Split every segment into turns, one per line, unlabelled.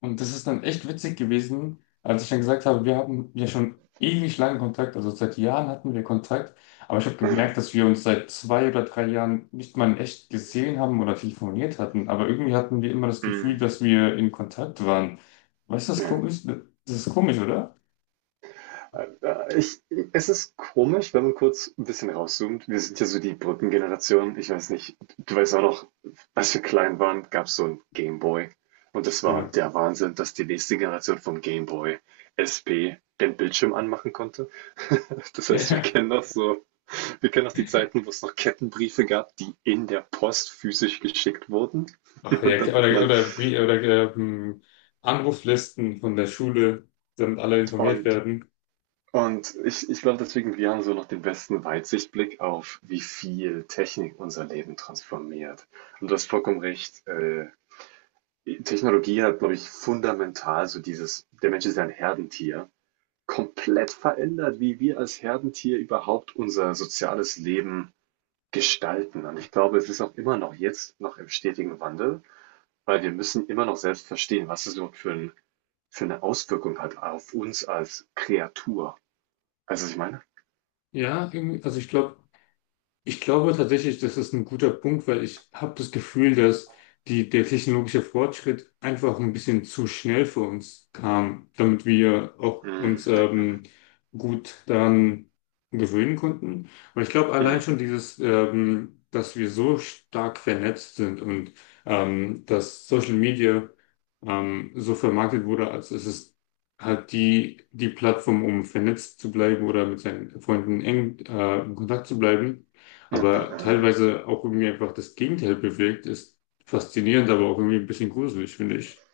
Und das ist dann echt witzig gewesen, als ich dann gesagt habe, wir haben ja schon ewig lange Kontakt, also seit Jahren hatten wir Kontakt, aber ich habe gemerkt, dass wir uns seit zwei oder drei Jahren nicht mal in echt gesehen haben oder telefoniert hatten, aber irgendwie hatten wir immer das Gefühl,
Hm,
dass wir in Kontakt waren. Weißt du, das ist
ja.
komisch? Das ist komisch, oder?
Äh, Ich, Es ist komisch, wenn man kurz ein bisschen rauszoomt. Wir sind ja so die Brückengeneration. Ich weiß nicht, du weißt auch noch, als wir klein waren, gab es so ein Game Boy. Und das war
Genau.
der Wahnsinn, dass die nächste Generation vom Game Boy SP den Bildschirm anmachen konnte. Das heißt,
Ja.
wir kennen noch die Zeiten, wo es noch Kettenbriefe gab, die in der Post physisch geschickt wurden.
Ach,
Und
ja,
dann
klar.
hat man,
Ähm, Anruflisten von der Schule, damit alle informiert
und
werden.
Und ich glaube deswegen, wir haben so noch den besten Weitsichtblick auf, wie viel Technik unser Leben transformiert. Und du hast vollkommen recht. Technologie hat, glaube ich, fundamental so dieses, der Mensch ist ja ein Herdentier, komplett verändert, wie wir als Herdentier überhaupt unser soziales Leben gestalten. Und ich glaube, es ist auch immer noch jetzt noch im stetigen Wandel, weil wir müssen immer noch selbst verstehen, was es überhaupt für eine Auswirkung hat auf uns als Kreatur. Weißt du, was ich meine?
Ja, irgendwie, also ich glaube, tatsächlich, das ist ein guter Punkt, weil ich habe das Gefühl, dass der technologische Fortschritt einfach ein bisschen zu schnell für uns kam, damit wir auch uns
Mhm.
gut daran gewöhnen konnten. Aber ich glaube allein
Mhm.
schon dieses, dass wir so stark vernetzt sind und dass Social Media so vermarktet wurde, als es ist halt die Plattform, um vernetzt zu bleiben oder mit seinen Freunden eng in Kontakt zu bleiben,
Ja,
aber
ja.
teilweise auch irgendwie einfach das Gegenteil bewirkt, ist faszinierend, aber auch irgendwie ein bisschen gruselig, finde ich.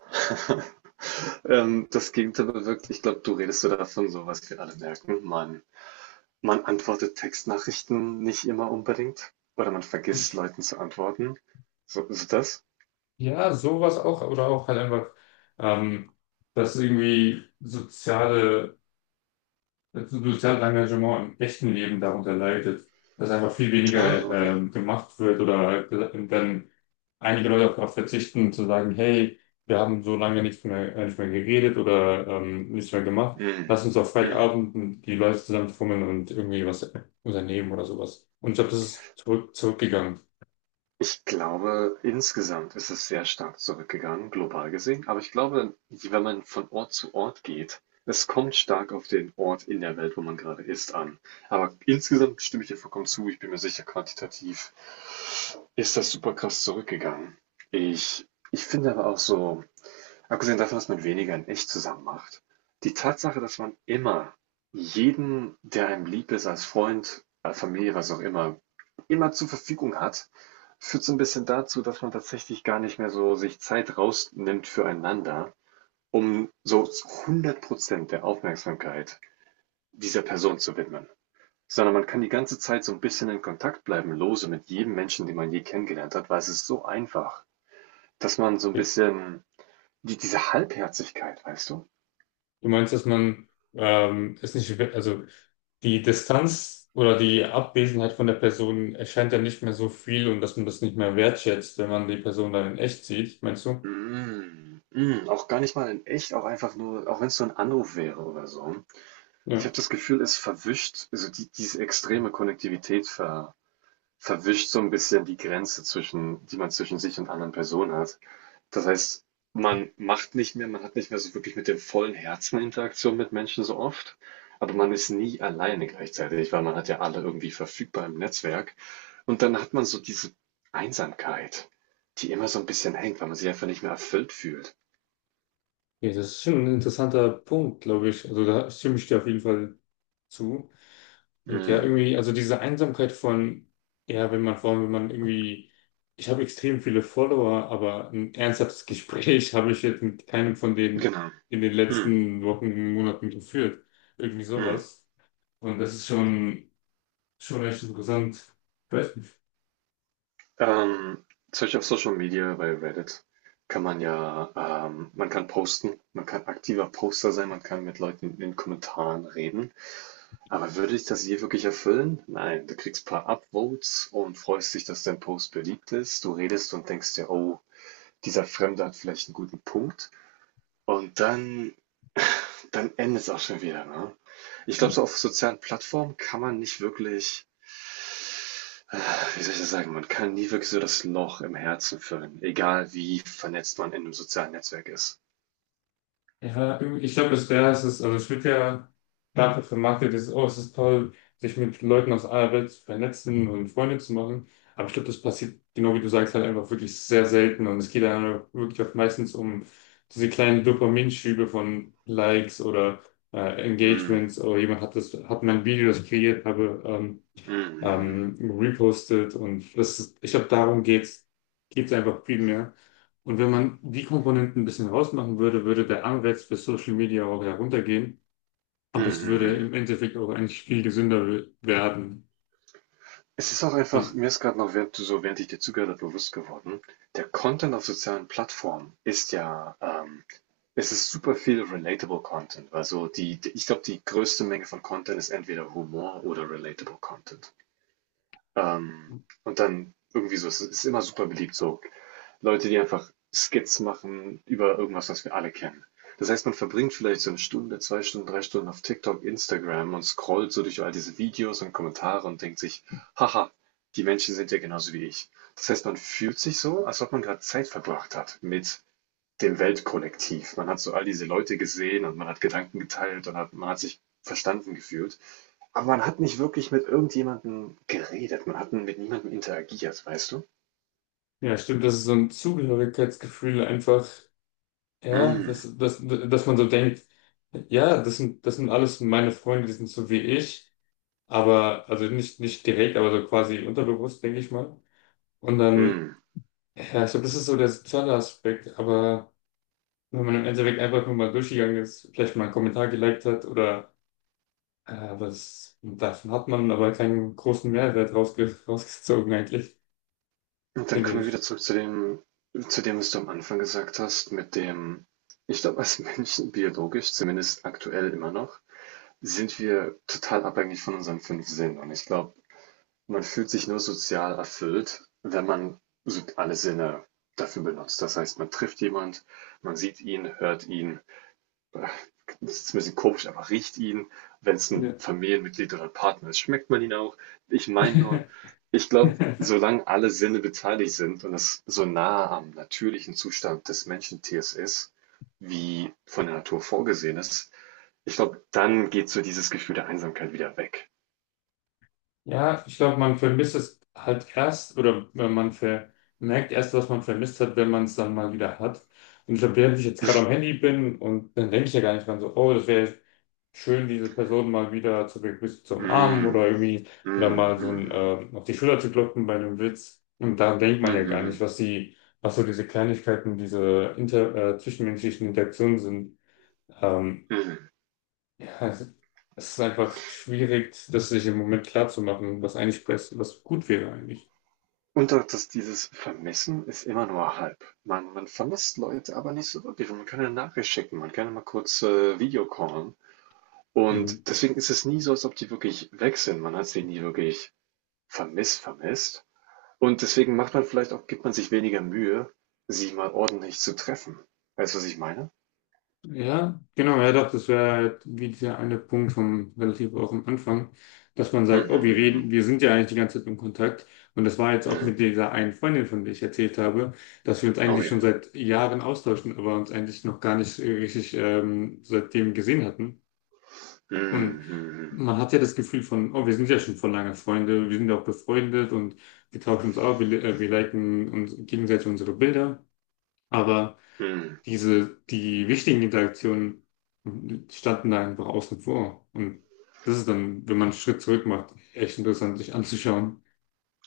Das Gegenteil bewirkt. Ich glaube, du redest so davon, so was wir alle merken. Man antwortet Textnachrichten nicht immer unbedingt oder man vergisst Leuten zu antworten. So, ist das?
Ja, sowas auch, oder auch halt einfach, ähm, dass irgendwie soziale das soziale Engagement im echten Leben darunter leidet, dass einfach viel
Ah,
weniger
okay.
gemacht wird oder halt dann einige Leute auch darauf verzichten, zu sagen, hey, wir haben so lange nicht mehr, nicht mehr geredet oder nichts mehr gemacht,
Mhm.
lass uns auf
Mhm.
Freitagabend die Leute zusammenfummeln und irgendwie was unternehmen oder sowas. Und ich glaube, das ist zurückgegangen.
Ich glaube, insgesamt ist es sehr stark zurückgegangen, global gesehen. Aber ich glaube, wenn man von Ort zu Ort geht, es kommt stark auf den Ort in der Welt, wo man gerade ist, an. Aber insgesamt stimme ich dir vollkommen zu. Ich bin mir sicher, quantitativ ist das super krass zurückgegangen. Ich finde aber auch so, abgesehen davon, dass man weniger in echt zusammen macht, die Tatsache, dass man immer jeden, der einem lieb ist, als Freund, als Familie, was auch immer, immer zur Verfügung hat, führt so ein bisschen dazu, dass man tatsächlich gar nicht mehr so sich Zeit rausnimmt füreinander, um so hundert Prozent der Aufmerksamkeit dieser Person zu widmen. Sondern man kann die ganze Zeit so ein bisschen in Kontakt bleiben, lose mit jedem Menschen, den man je kennengelernt hat, weil es ist so einfach, dass man so ein bisschen diese Halbherzigkeit, weißt du?
Du meinst, dass man es nicht, also die Distanz oder die Abwesenheit von der Person erscheint ja nicht mehr so viel und dass man das nicht mehr wertschätzt, wenn man die Person dann in echt sieht, meinst du?
Mm, mm, auch gar nicht mal in echt, auch einfach nur, auch wenn es so ein Anruf wäre oder so. Ich
Ja.
habe das Gefühl, es verwischt, also diese extreme Konnektivität verwischt so ein bisschen die Grenze zwischen, die man zwischen sich und anderen Personen hat. Das heißt, man macht nicht mehr, man hat nicht mehr so wirklich mit dem vollen Herzen Interaktion mit Menschen so oft, aber man ist nie alleine gleichzeitig, weil man hat ja alle irgendwie verfügbar im Netzwerk. Und dann hat man so diese Einsamkeit, die immer so ein bisschen hängt, weil man sich einfach nicht mehr erfüllt fühlt.
Ja, das ist schon ein interessanter Punkt, glaube ich. Also da stimme ich dir auf jeden Fall zu. Und ja,
Mm,
irgendwie, also diese Einsamkeit von, ja, wenn man, vor allem, wenn man irgendwie, ich habe extrem viele Follower, aber ein ernsthaftes Gespräch habe ich jetzt mit keinem von denen
genau.
in den
Mm,
letzten Wochen, Monaten geführt. Irgendwie
mm.
sowas. Und das ist schon echt interessant.
Ähm, Zum Beispiel auf Social Media bei Reddit kann man ja, man kann posten, man kann aktiver Poster sein, man kann mit Leuten in den Kommentaren reden. Aber würde ich das je wirklich erfüllen? Nein, du kriegst ein paar Upvotes und freust dich, dass dein Post beliebt ist. Du redest und denkst dir, oh, dieser Fremde hat vielleicht einen guten Punkt. Und dann endet es auch schon wieder, ne? Ich glaube, so auf sozialen Plattformen kann man nicht wirklich, äh, wie soll ich das sagen, man kann nie wirklich so das Loch im Herzen füllen, egal wie vernetzt man in einem sozialen Netzwerk ist.
Ja, ich glaube, das wäre es, also es wird ja dafür vermarktet, dass, oh, es ist toll, sich mit Leuten aus aller Welt zu vernetzen und Freunde zu machen. Aber ich glaube, das passiert, genau wie du sagst, halt einfach wirklich sehr selten. Und es geht dann wirklich oft meistens um diese kleinen Dopaminschübe von Likes oder
Mhm.
Engagements. Oh, jemand hat mein Video, das ich kreiert habe,
Mhm. Mhm.
repostet, und das ist, ich glaube, darum geht's einfach viel mehr. Und wenn man die Komponenten ein bisschen rausmachen würde, würde der Anreiz für Social Media auch heruntergehen.
Mhm.
Aber es
Mhm.
würde
Mhm.
im Endeffekt auch eigentlich viel gesünder werden.
Es ist auch einfach, mir ist gerade noch, während du so, während ich dir zugehört habe, bewusst geworden, der Content auf sozialen Plattformen ist ja, es ist super viel relatable Content. Also ich glaube, die größte Menge von Content ist entweder Humor oder relatable Content. Ähm, und dann irgendwie so, es ist immer super beliebt, so Leute, die einfach Skits machen über irgendwas, was wir alle kennen. Das heißt, man verbringt vielleicht so eine Stunde, zwei Stunden, drei Stunden auf TikTok, Instagram und scrollt so durch all diese Videos und Kommentare und denkt sich, haha, die Menschen sind ja genauso wie ich. Das heißt, man fühlt sich so, als ob man gerade Zeit verbracht hat mit dem Weltkollektiv. Man hat so all diese Leute gesehen und man hat Gedanken geteilt und hat, man hat sich verstanden gefühlt. Aber man hat nicht wirklich mit irgendjemandem geredet. Man hat mit niemandem interagiert, weißt du?
Ja, stimmt, das ist so ein Zugehörigkeitsgefühl einfach, ja, dass,
Mm,
dass, dass man so denkt, ja, das sind alles meine Freunde, die sind so wie ich, aber, nicht direkt, aber so quasi unterbewusst, denke ich mal. Und dann
mm.
ja, ich glaube, das ist so der soziale Aspekt, aber wenn man im Endeffekt einfach nur mal durchgegangen ist, vielleicht mal einen Kommentar geliked hat oder äh, was davon, hat man aber keinen großen Mehrwert rausge rausgezogen eigentlich,
Und dann
finde
kommen wir wieder
ich.
zurück zu dem, was du am Anfang gesagt hast, mit dem, ich glaube, als Menschen biologisch, zumindest aktuell immer noch, sind wir total abhängig von unseren fünf Sinnen. Und ich glaube, man fühlt sich nur sozial erfüllt, wenn man so alle Sinne dafür benutzt. Das heißt, man trifft jemand, man sieht ihn, hört ihn. Das ist ein bisschen komisch, aber riecht ihn, wenn es ein
Ja.
Familienmitglied oder ein Partner ist, schmeckt man ihn auch. Ich meine nur, ich glaube, solange alle Sinne beteiligt sind und das so nah am natürlichen Zustand des Menschentiers ist, wie von der Natur vorgesehen ist, ich glaube, dann geht so dieses Gefühl der Einsamkeit wieder weg.
Ja, ich glaube, man vermisst es halt erst, oder wenn man vermerkt erst, was man vermisst hat, wenn man es dann mal wieder hat. Und ich glaube, während ich jetzt gerade am Handy bin, und dann denke ich ja gar nicht dran so, oh, das wäre schön, diese Person mal wieder zu begrüßen, zu umarmen oder
Mm,
irgendwie oder
mm,
mal so ein,
mm,
auf die Schulter zu klopfen bei einem Witz. Und daran denkt
mm,
man ja gar nicht,
mm,
was was so diese Kleinigkeiten, zwischenmenschlichen Interaktionen sind. Ähm,
mm, mm.
ja, es ist einfach schwierig, das sich im Moment klar zu machen, was eigentlich was gut wäre eigentlich.
Und auch, dass dieses Vermissen ist immer nur halb. Man vermisst Leute, aber nicht so wirklich. Man kann eine Nachricht schicken, man kann mal kurz, Video-callen
Mhm.
und deswegen ist es nie so, als ob die wirklich weg sind. Man hat sie nie wirklich vermisst und deswegen macht man vielleicht auch gibt man sich weniger Mühe, sie mal ordentlich zu treffen. Weißt du, was ich meine?
Ja, genau, ja doch, das wäre halt wie dieser eine Punkt vom relativ auch am Anfang, dass man sagt,
Mhm,
oh, wir reden,
mhm,
wir sind ja eigentlich die ganze Zeit im Kontakt. Und das war jetzt
mhm.
auch
Ja.
mit dieser einen Freundin, von der ich erzählt habe, dass wir uns
Oh
eigentlich schon
ja.
seit Jahren austauschen, aber uns eigentlich noch gar nicht richtig seitdem gesehen hatten. Und
Mhm, mhm,
man hat ja das Gefühl von, oh, wir sind ja schon vor lange Freunde, wir sind ja auch befreundet und wir tauschen uns auch, wir liken uns gegenseitig unsere Bilder. Aber
mhm. Mhm.
die wichtigen Interaktionen standen da einfach außen vor. Und das ist dann, wenn man einen Schritt zurück macht, echt interessant, sich anzuschauen.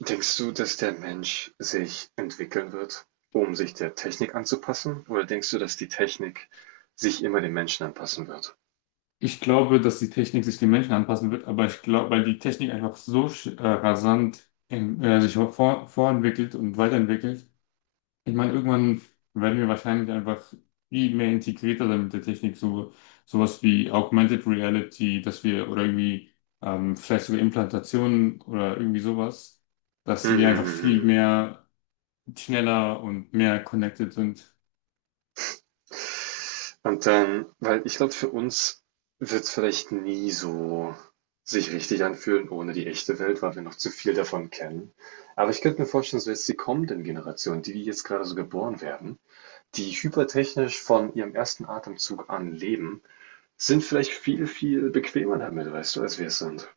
Denkst du, dass der Mensch sich entwickeln wird, um sich der Technik anzupassen? Oder denkst du, dass die Technik sich immer dem Menschen anpassen wird?
Ich glaube, dass die Technik sich den Menschen anpassen wird, aber ich glaube, weil die Technik einfach so rasant sich vorentwickelt und weiterentwickelt, ich meine, irgendwann werden wir wahrscheinlich einfach viel mehr integrierter dann mit der Technik, so sowas wie Augmented Reality, dass wir oder irgendwie vielleicht sogar Implantationen oder irgendwie sowas, dass wir einfach viel
Mhm.
mehr schneller und mehr connected sind.
Und dann, weil ich glaube, für uns wird es vielleicht nie so sich richtig anfühlen ohne die echte Welt, weil wir noch zu viel davon kennen. Aber ich könnte mir vorstellen, so jetzt die kommenden Generationen, die jetzt gerade so geboren werden, die hypertechnisch von ihrem ersten Atemzug an leben, sind vielleicht viel, viel bequemer damit, weißt du, als wir es sind.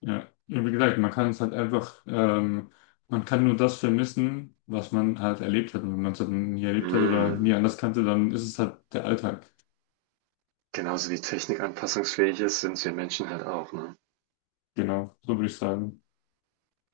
Ja, und wie gesagt, man kann es halt einfach, man kann nur das vermissen, was man halt erlebt hat. Und wenn man es halt nie erlebt hat oder nie
Mhm.
anders kannte, dann ist es halt der Alltag.
Genauso wie Technik anpassungsfähig ist, sind wir Menschen halt auch, ne?
Genau, so würde ich sagen.